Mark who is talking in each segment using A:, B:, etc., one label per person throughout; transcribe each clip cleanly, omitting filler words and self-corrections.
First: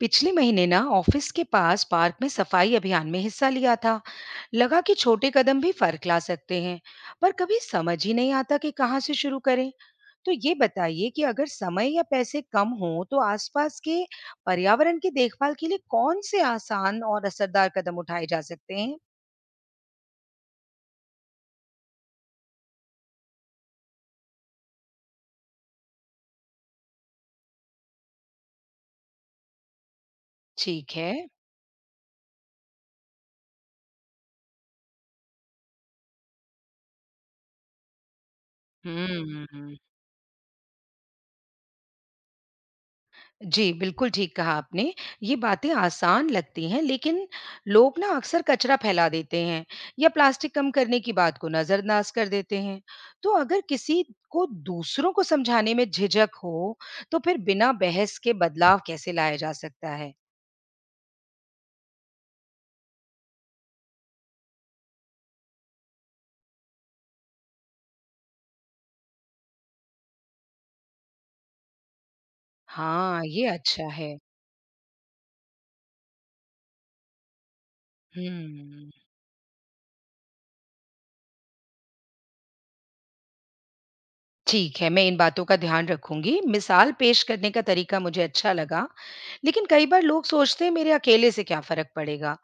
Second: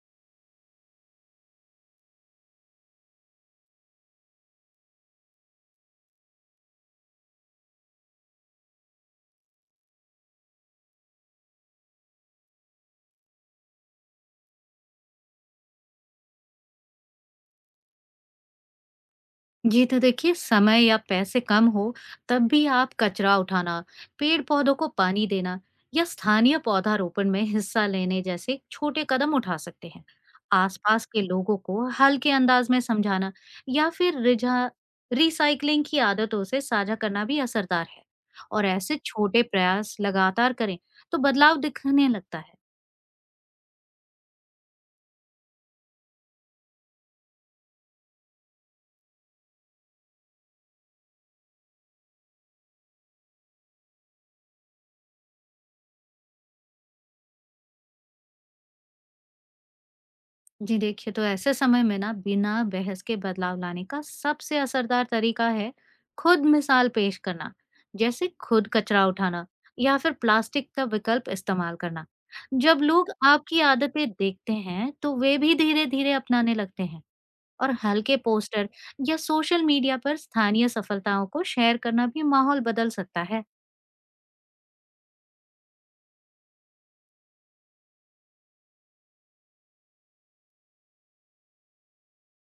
A: पिछले महीने ना ऑफिस के पास पार्क में सफाई अभियान में हिस्सा लिया था। लगा कि छोटे कदम भी फर्क ला सकते हैं। पर कभी समझ ही नहीं आता कि कहाँ से शुरू करें। तो ये बताइए कि अगर समय या पैसे कम हो तो आसपास के पर्यावरण की देखभाल के लिए कौन से आसान और असरदार कदम उठाए जा सकते हैं?
B: जी, तो देखिए समय या पैसे कम हो तब भी आप कचरा उठाना, पेड़ पौधों को पानी देना या स्थानीय पौधारोपण में हिस्सा लेने जैसे छोटे कदम उठा सकते हैं।
A: ठीक
B: आसपास
A: है।
B: के लोगों को हल्के अंदाज में समझाना या फिर रिझा रिसाइकलिंग की आदतों से साझा करना भी असरदार है और ऐसे छोटे
A: हम्म।
B: प्रयास लगातार करें तो बदलाव दिखने लगता है।
A: जी, बिल्कुल ठीक कहा आपने। ये बातें आसान लगती हैं लेकिन लोग ना अक्सर कचरा फैला देते हैं या प्लास्टिक कम करने की बात को नज़रअंदाज कर देते हैं। तो अगर किसी को दूसरों को समझाने में झिझक हो, तो फिर बिना बहस के बदलाव कैसे लाया जा सकता है?
B: जी देखिए, तो ऐसे समय में ना बिना बहस के बदलाव लाने का सबसे असरदार तरीका है खुद मिसाल पेश करना, जैसे खुद कचरा उठाना या फिर प्लास्टिक का विकल्प इस्तेमाल करना। जब लोग
A: हाँ, ये
B: आपकी
A: अच्छा
B: आदतें
A: है।
B: देखते हैं तो वे भी धीरे धीरे अपनाने लगते हैं। और हल्के पोस्टर
A: हुँ।
B: या सोशल मीडिया पर स्थानीय सफलताओं को शेयर करना भी माहौल बदल सकता है।
A: ठीक है, मैं इन बातों का ध्यान रखूँगी। मिसाल पेश करने का तरीका मुझे अच्छा लगा, लेकिन कई बार लोग सोचते हैं मेरे अकेले से क्या फ़र्क पड़ेगा?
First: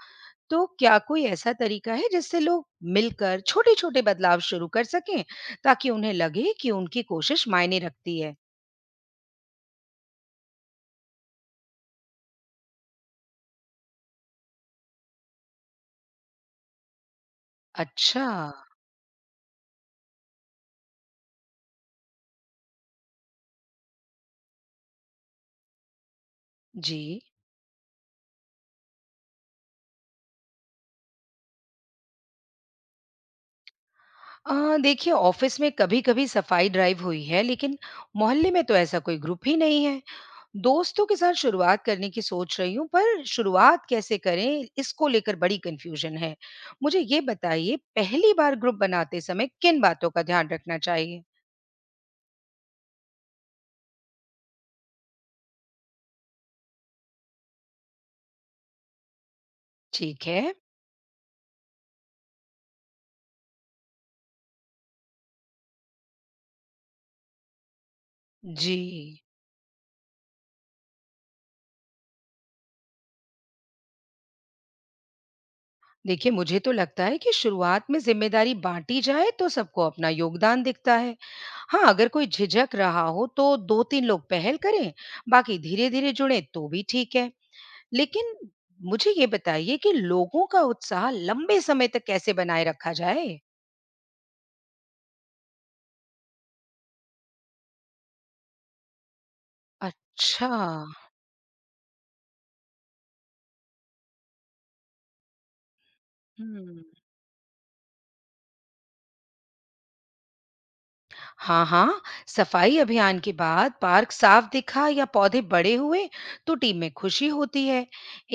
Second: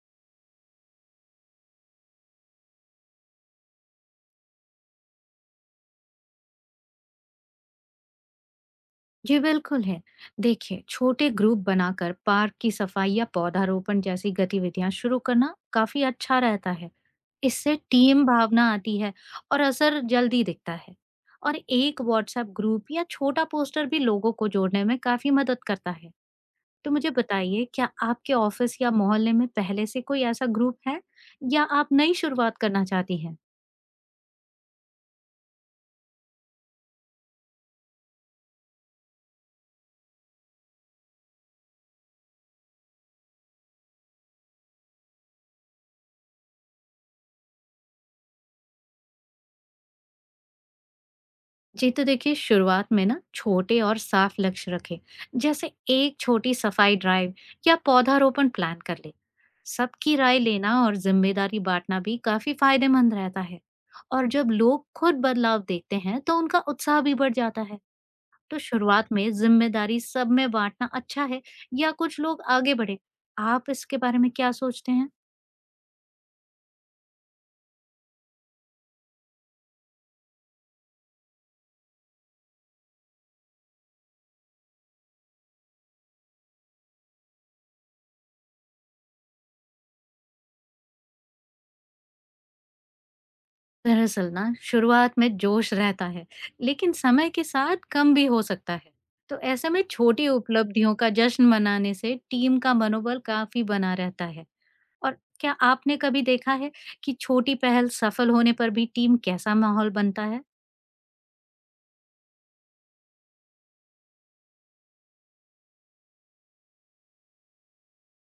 A: तो क्या कोई ऐसा तरीका है जिससे लोग मिलकर छोटे-छोटे बदलाव शुरू कर सकें ताकि उन्हें लगे कि उनकी कोशिश मायने रखती है?
B: जी, बिल्कुल है। देखिए, छोटे ग्रुप बनाकर पार्क की सफाई या पौधारोपण जैसी गतिविधियां शुरू करना काफी अच्छा रहता है। इससे
A: अच्छा।
B: टीम भावना आती है और असर जल्दी दिखता है। और एक व्हाट्सएप ग्रुप या छोटा पोस्टर भी लोगों को जोड़ने में काफी मदद करता है। तो
A: जी।
B: मुझे बताइए, क्या आपके ऑफिस या मोहल्ले में पहले से कोई ऐसा ग्रुप है या आप नई शुरुआत करना चाहती हैं?
A: अ, देखिए ऑफिस में कभी-कभी सफाई ड्राइव हुई है, लेकिन मोहल्ले में तो ऐसा कोई ग्रुप ही नहीं है। दोस्तों के साथ शुरुआत करने की सोच रही हूँ, पर शुरुआत कैसे करें इसको लेकर बड़ी कन्फ्यूजन है। मुझे ये बताइए पहली बार ग्रुप बनाते समय किन बातों का ध्यान रखना चाहिए?
B: जी, तो देखिए शुरुआत में ना छोटे और साफ लक्ष्य रखें, जैसे एक छोटी सफाई ड्राइव या पौधारोपण प्लान कर ले। सबकी
A: ठीक
B: राय
A: है।
B: लेना और जिम्मेदारी बांटना भी काफी फायदेमंद रहता है। और जब लोग खुद बदलाव देखते हैं, तो उनका उत्साह भी बढ़ जाता है। तो
A: जी।
B: शुरुआत में जिम्मेदारी सब में बांटना अच्छा है या कुछ लोग आगे बढ़े। आप इसके बारे में क्या सोचते हैं?
A: देखिए मुझे तो लगता है कि शुरुआत में जिम्मेदारी बांटी जाए तो सबको अपना योगदान दिखता है। हाँ, अगर कोई झिझक रहा हो तो दो तीन लोग पहल करें, बाकी धीरे धीरे जुड़े तो भी ठीक है। लेकिन मुझे ये बताइए कि लोगों का उत्साह लंबे समय तक कैसे बनाए रखा जाए?
B: दरअसल ना शुरुआत में जोश रहता है, लेकिन समय के साथ कम भी हो सकता है। तो ऐसे में छोटी
A: अच्छा।
B: उपलब्धियों का जश्न मनाने से टीम का मनोबल काफी बना रहता है। और क्या आपने कभी देखा है
A: हम्म।
B: कि छोटी पहल सफल होने पर भी टीम कैसा माहौल बनता है?
A: हाँ, हाँ, सफाई अभियान के बाद पार्क साफ दिखा या पौधे बड़े हुए तो टीम में खुशी होती है।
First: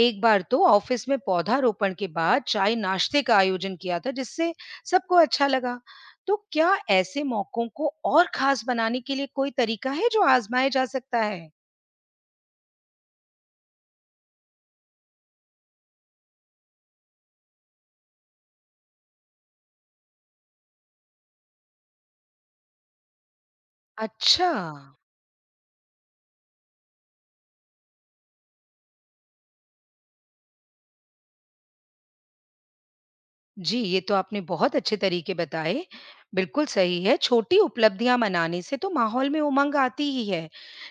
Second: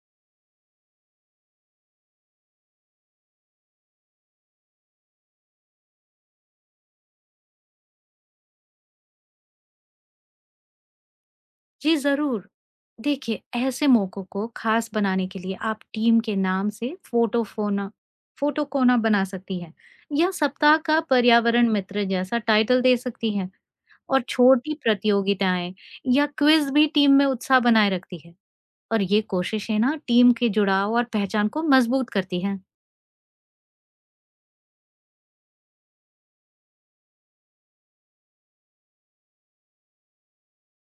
A: एक बार तो ऑफिस में पौधारोपण के बाद चाय नाश्ते का आयोजन किया था जिससे सबको अच्छा लगा। तो क्या ऐसे मौकों को और खास बनाने के लिए कोई तरीका है जो आजमाया जा सकता है?
B: जी जरूर। देखिए, ऐसे मौकों को खास बनाने के लिए आप टीम के नाम से फोटो कोना बना सकती है या सप्ताह का पर्यावरण मित्र जैसा टाइटल दे सकती है। और
A: अच्छा।
B: छोटी प्रतियोगिताएँ या क्विज़ भी टीम में उत्साह बनाए रखती है, और ये कोशिशें ना टीम के जुड़ाव और पहचान को मजबूत करती हैं।
A: जी, ये तो आपने बहुत अच्छे तरीके बताए। बिल्कुल सही है, छोटी उपलब्धियाँ मनाने से तो माहौल में उमंग आती ही है।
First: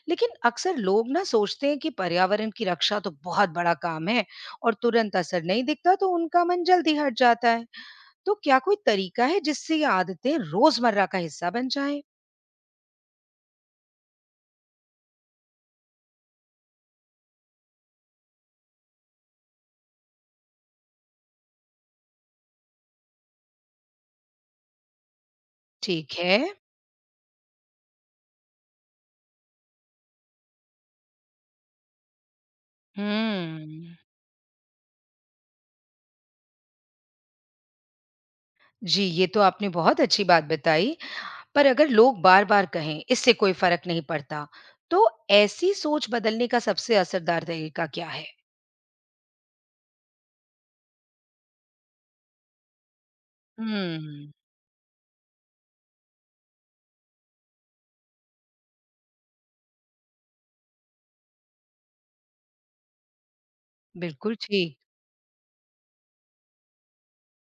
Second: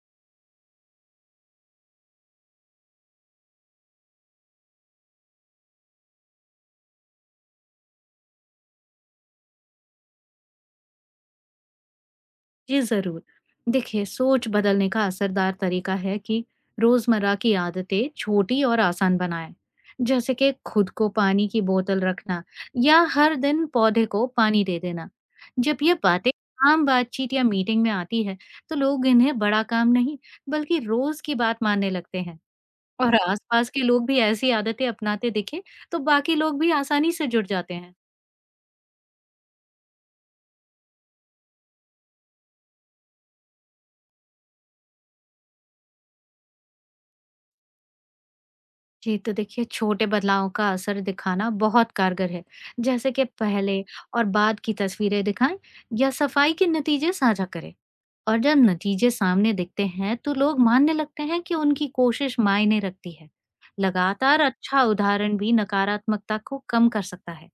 A: लेकिन अक्सर लोग ना सोचते हैं कि पर्यावरण की रक्षा तो बहुत बड़ा काम है और तुरंत असर नहीं दिखता तो उनका मन जल्दी हट जाता है। तो क्या कोई तरीका है जिससे ये आदतें रोज़मर्रा का हिस्सा बन जाएँ?
B: जी ज़रूर। देखिए, सोच बदलने का असरदार तरीका है कि रोज़मर्रा की आदतें छोटी और आसान बनाएं। जैसे कि खुद को पानी की बोतल रखना या हर दिन पौधे को पानी दे देना। जब ये
A: ठीक
B: बातें
A: है।
B: आम बातचीत या मीटिंग में आती है तो लोग इन्हें बड़ा काम नहीं बल्कि रोज़ की बात मानने लगते हैं। और आस-पास के लोग
A: हुँ।
B: भी ऐसी आदतें अपनाते दिखें, तो बाकी लोग भी आसानी से जुड़ जाते हैं।
A: जी, ये तो आपने बहुत अच्छी बात बताई। पर अगर लोग बार-बार कहें इससे कोई फर्क नहीं पड़ता, तो ऐसी सोच बदलने का सबसे असरदार तरीका क्या है?
B: जी, तो देखिए छोटे बदलावों का असर दिखाना बहुत कारगर है, जैसे कि पहले और
A: हम्म,
B: बाद की तस्वीरें दिखाएं या सफाई के नतीजे साझा करें। और जब नतीजे सामने दिखते हैं, तो लोग मानने लगते हैं कि उनकी कोशिश मायने रखती है।
A: बिल्कुल
B: लगातार
A: ठीक।
B: अच्छा उदाहरण भी नकारात्मकता को कम कर सकता है।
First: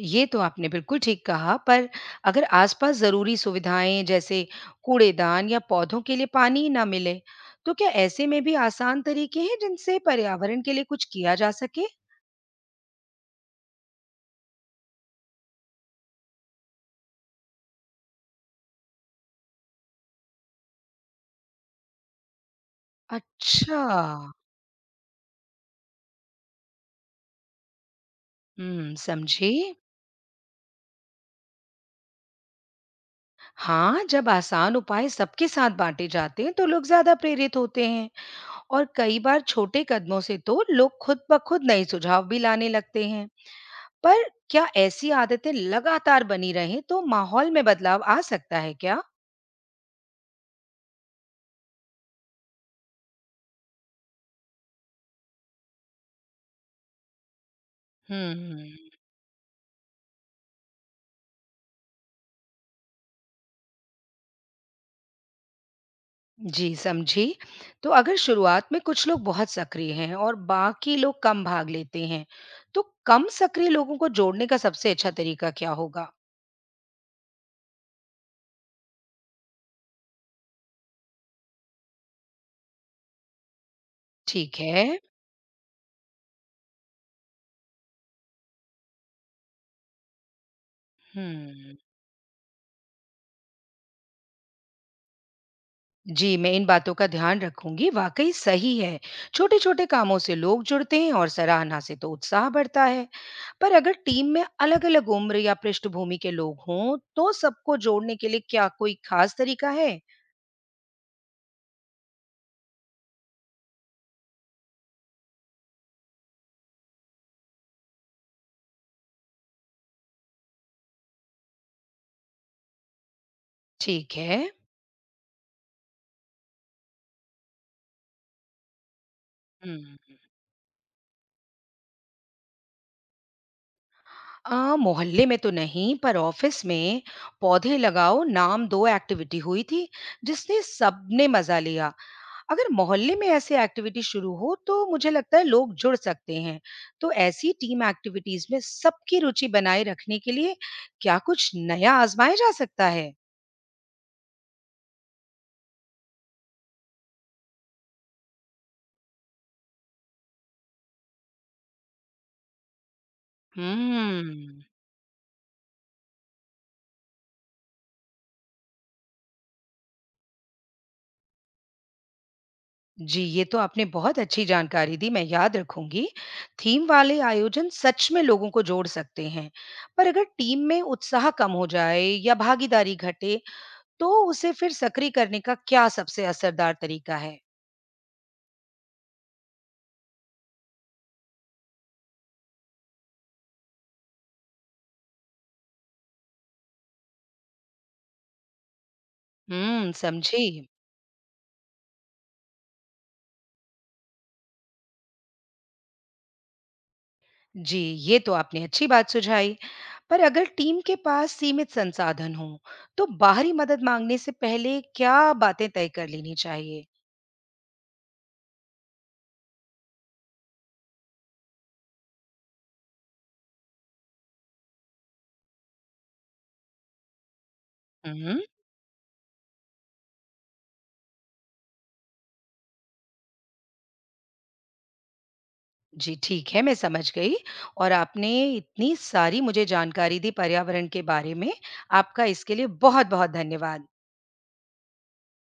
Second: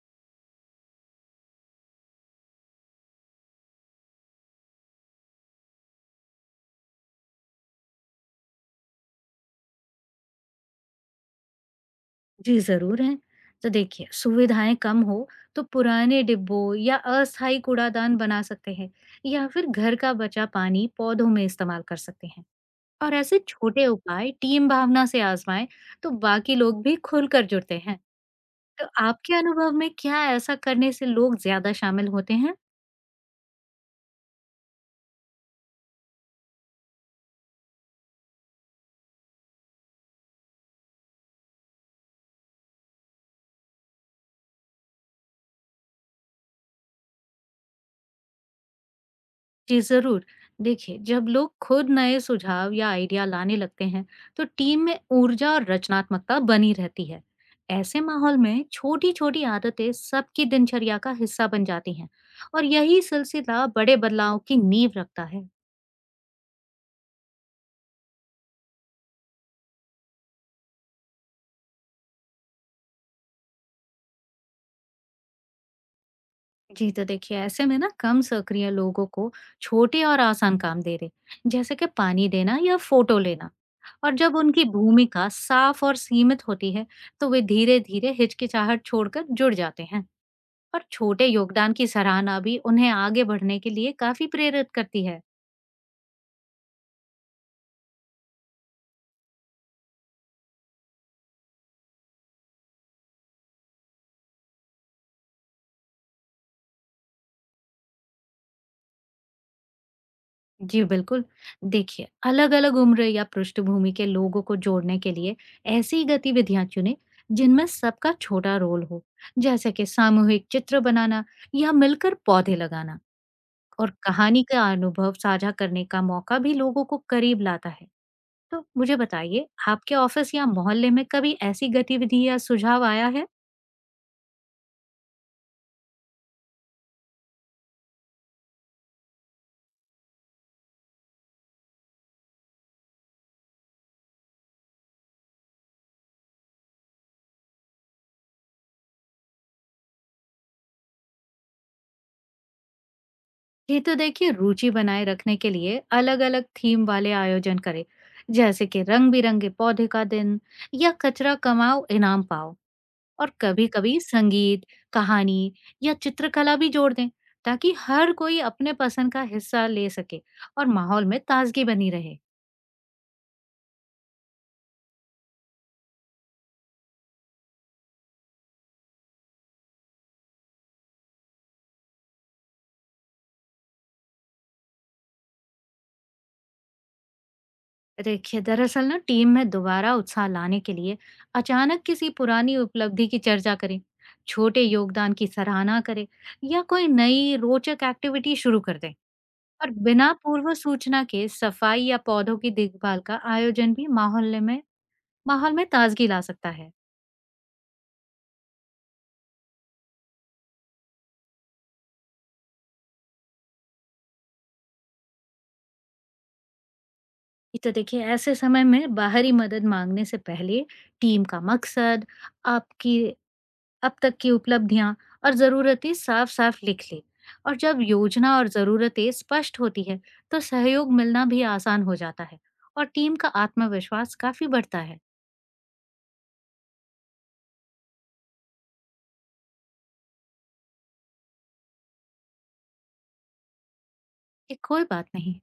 A: ये तो आपने बिल्कुल ठीक कहा, पर अगर आसपास ज़रूरी सुविधाएं जैसे कूड़ेदान या पौधों के लिए पानी ही ना मिले, तो क्या ऐसे में भी आसान तरीके हैं जिनसे पर्यावरण के लिए कुछ किया जा सके?
B: जी, ज़रूर है। तो देखिए, सुविधाएँ कम हो तो पुराने डिब्बों या अस्थायी कूड़ादान बना सकते हैं या फिर घर का बचा पानी पौधों में इस्तेमाल कर सकते हैं। और ऐसे
A: अच्छा।
B: छोटे उपाय टीम भावना से आज़माएँ तो बाकी लोग भी खुलकर जुड़ते हैं। तो
A: हुँ,
B: आपके
A: समझी।
B: अनुभव में क्या ऐसा करने से लोग ज़्यादा शामिल होते हैं?
A: हाँ, जब आसान उपाय सबके साथ बाँटे जाते हैं तो लोग ज़्यादा प्रेरित होते हैं। और कई बार छोटे कदमों से तो लोग खुद ब खुद नए सुझाव भी लाने लगते हैं। पर क्या ऐसी आदतें लगातार बनी रहें तो माहौल में बदलाव आ सकता है क्या?
B: जी जरूर। देखिए, जब लोग खुद नए सुझाव या आइडिया लाने लगते हैं तो टीम में ऊर्जा और रचनात्मकता बनी रहती है। ऐसे माहौल में
A: हम्म।
B: छोटी छोटी आदतें सबकी दिनचर्या का हिस्सा बन जाती हैं और यही सिलसिला बड़े बदलाव की नींव रखता है।
A: जी, समझी। तो अगर शुरुआत में कुछ लोग बहुत सक्रिय हैं और बाकी लोग कम भाग लेते हैं, तो कम सक्रिय लोगों को जोड़ने का सबसे अच्छा तरीका क्या होगा?
B: जी, तो देखिए ऐसे में ना कम सक्रिय लोगों को छोटे और आसान काम दे दे, जैसे कि पानी देना या फोटो लेना। और जब
A: ठीक
B: उनकी
A: है।
B: भूमिका साफ और सीमित होती है तो वे धीरे धीरे हिचकिचाहट छोड़कर जुड़ जाते हैं। और छोटे योगदान
A: हम्म।
B: की सराहना भी उन्हें आगे बढ़ने के लिए काफी प्रेरित करती है।
A: जी, मैं इन बातों का ध्यान रखूंगी। वाकई सही है। छोटे-छोटे कामों से लोग जुड़ते हैं और सराहना से तो उत्साह बढ़ता है। पर अगर टीम में अलग-अलग उम्र या पृष्ठभूमि के लोग हों, तो सबको जोड़ने के लिए क्या कोई खास तरीका है?
B: जी बिल्कुल। देखिए, अलग अलग उम्र या पृष्ठभूमि के लोगों को जोड़ने के लिए ऐसी गतिविधियां चुने जिनमें सबका छोटा रोल हो, जैसे कि सामूहिक चित्र बनाना या मिलकर पौधे लगाना। और
A: ठीक
B: कहानी
A: है।
B: का अनुभव साझा करने का मौका भी लोगों को करीब लाता है। तो मुझे बताइए, आपके
A: हुँ।
B: ऑफिस या मोहल्ले में कभी ऐसी गतिविधि या सुझाव आया है?
A: अ, मोहल्ले में तो नहीं, पर ऑफिस में पौधे लगाओ नाम दो एक्टिविटी हुई थी, जिसने सबने मजा लिया। अगर मोहल्ले में ऐसे एक्टिविटी शुरू हो तो मुझे लगता है लोग जुड़ सकते हैं। तो ऐसी टीम एक्टिविटीज में सबकी रुचि बनाए रखने के लिए क्या कुछ नया आजमाया जा सकता है?
B: ये तो देखिए, रुचि बनाए रखने के लिए अलग अलग थीम वाले आयोजन करें, जैसे कि रंग बिरंगे पौधे का दिन या कचरा कमाओ इनाम पाओ। और कभी कभी संगीत,
A: हम्म।
B: कहानी या चित्रकला भी जोड़ दें ताकि हर कोई अपने पसंद का हिस्सा ले सके और माहौल में ताजगी बनी रहे।
A: जी, ये तो आपने बहुत अच्छी जानकारी दी, मैं याद रखूंगी। थीम वाले आयोजन सच में लोगों को जोड़ सकते हैं। पर अगर टीम में उत्साह कम हो जाए या भागीदारी घटे, तो उसे फिर सक्रिय करने का क्या सबसे असरदार तरीका है?
B: देखिए, दरअसल ना टीम में दोबारा उत्साह लाने के लिए अचानक किसी पुरानी उपलब्धि की चर्चा करें, छोटे योगदान की सराहना करें या कोई नई रोचक एक्टिविटी शुरू कर दें। और
A: हम्म,
B: बिना
A: समझी।
B: पूर्व सूचना के सफाई या पौधों की देखभाल का आयोजन भी माहौल में ताजगी ला सकता है।
A: जी, ये तो आपने अच्छी बात सुझाई। पर अगर टीम के पास सीमित संसाधन हों, तो बाहरी मदद मांगने से पहले क्या बातें तय कर लेनी चाहिए?
B: ये तो देखिए, ऐसे समय में बाहरी मदद मांगने से पहले टीम का मकसद, आपकी अब तक की उपलब्धियां और जरूरतें साफ साफ लिख ले। और जब योजना
A: हुँ।
B: और जरूरतें स्पष्ट होती है तो सहयोग मिलना भी आसान हो जाता है और टीम का आत्मविश्वास काफी बढ़ता है।
A: जी ठीक है, मैं समझ गई। और आपने इतनी सारी मुझे जानकारी दी पर्यावरण के बारे में। आपका इसके लिए बहुत-बहुत धन्यवाद।
B: कि कोई बात नहीं।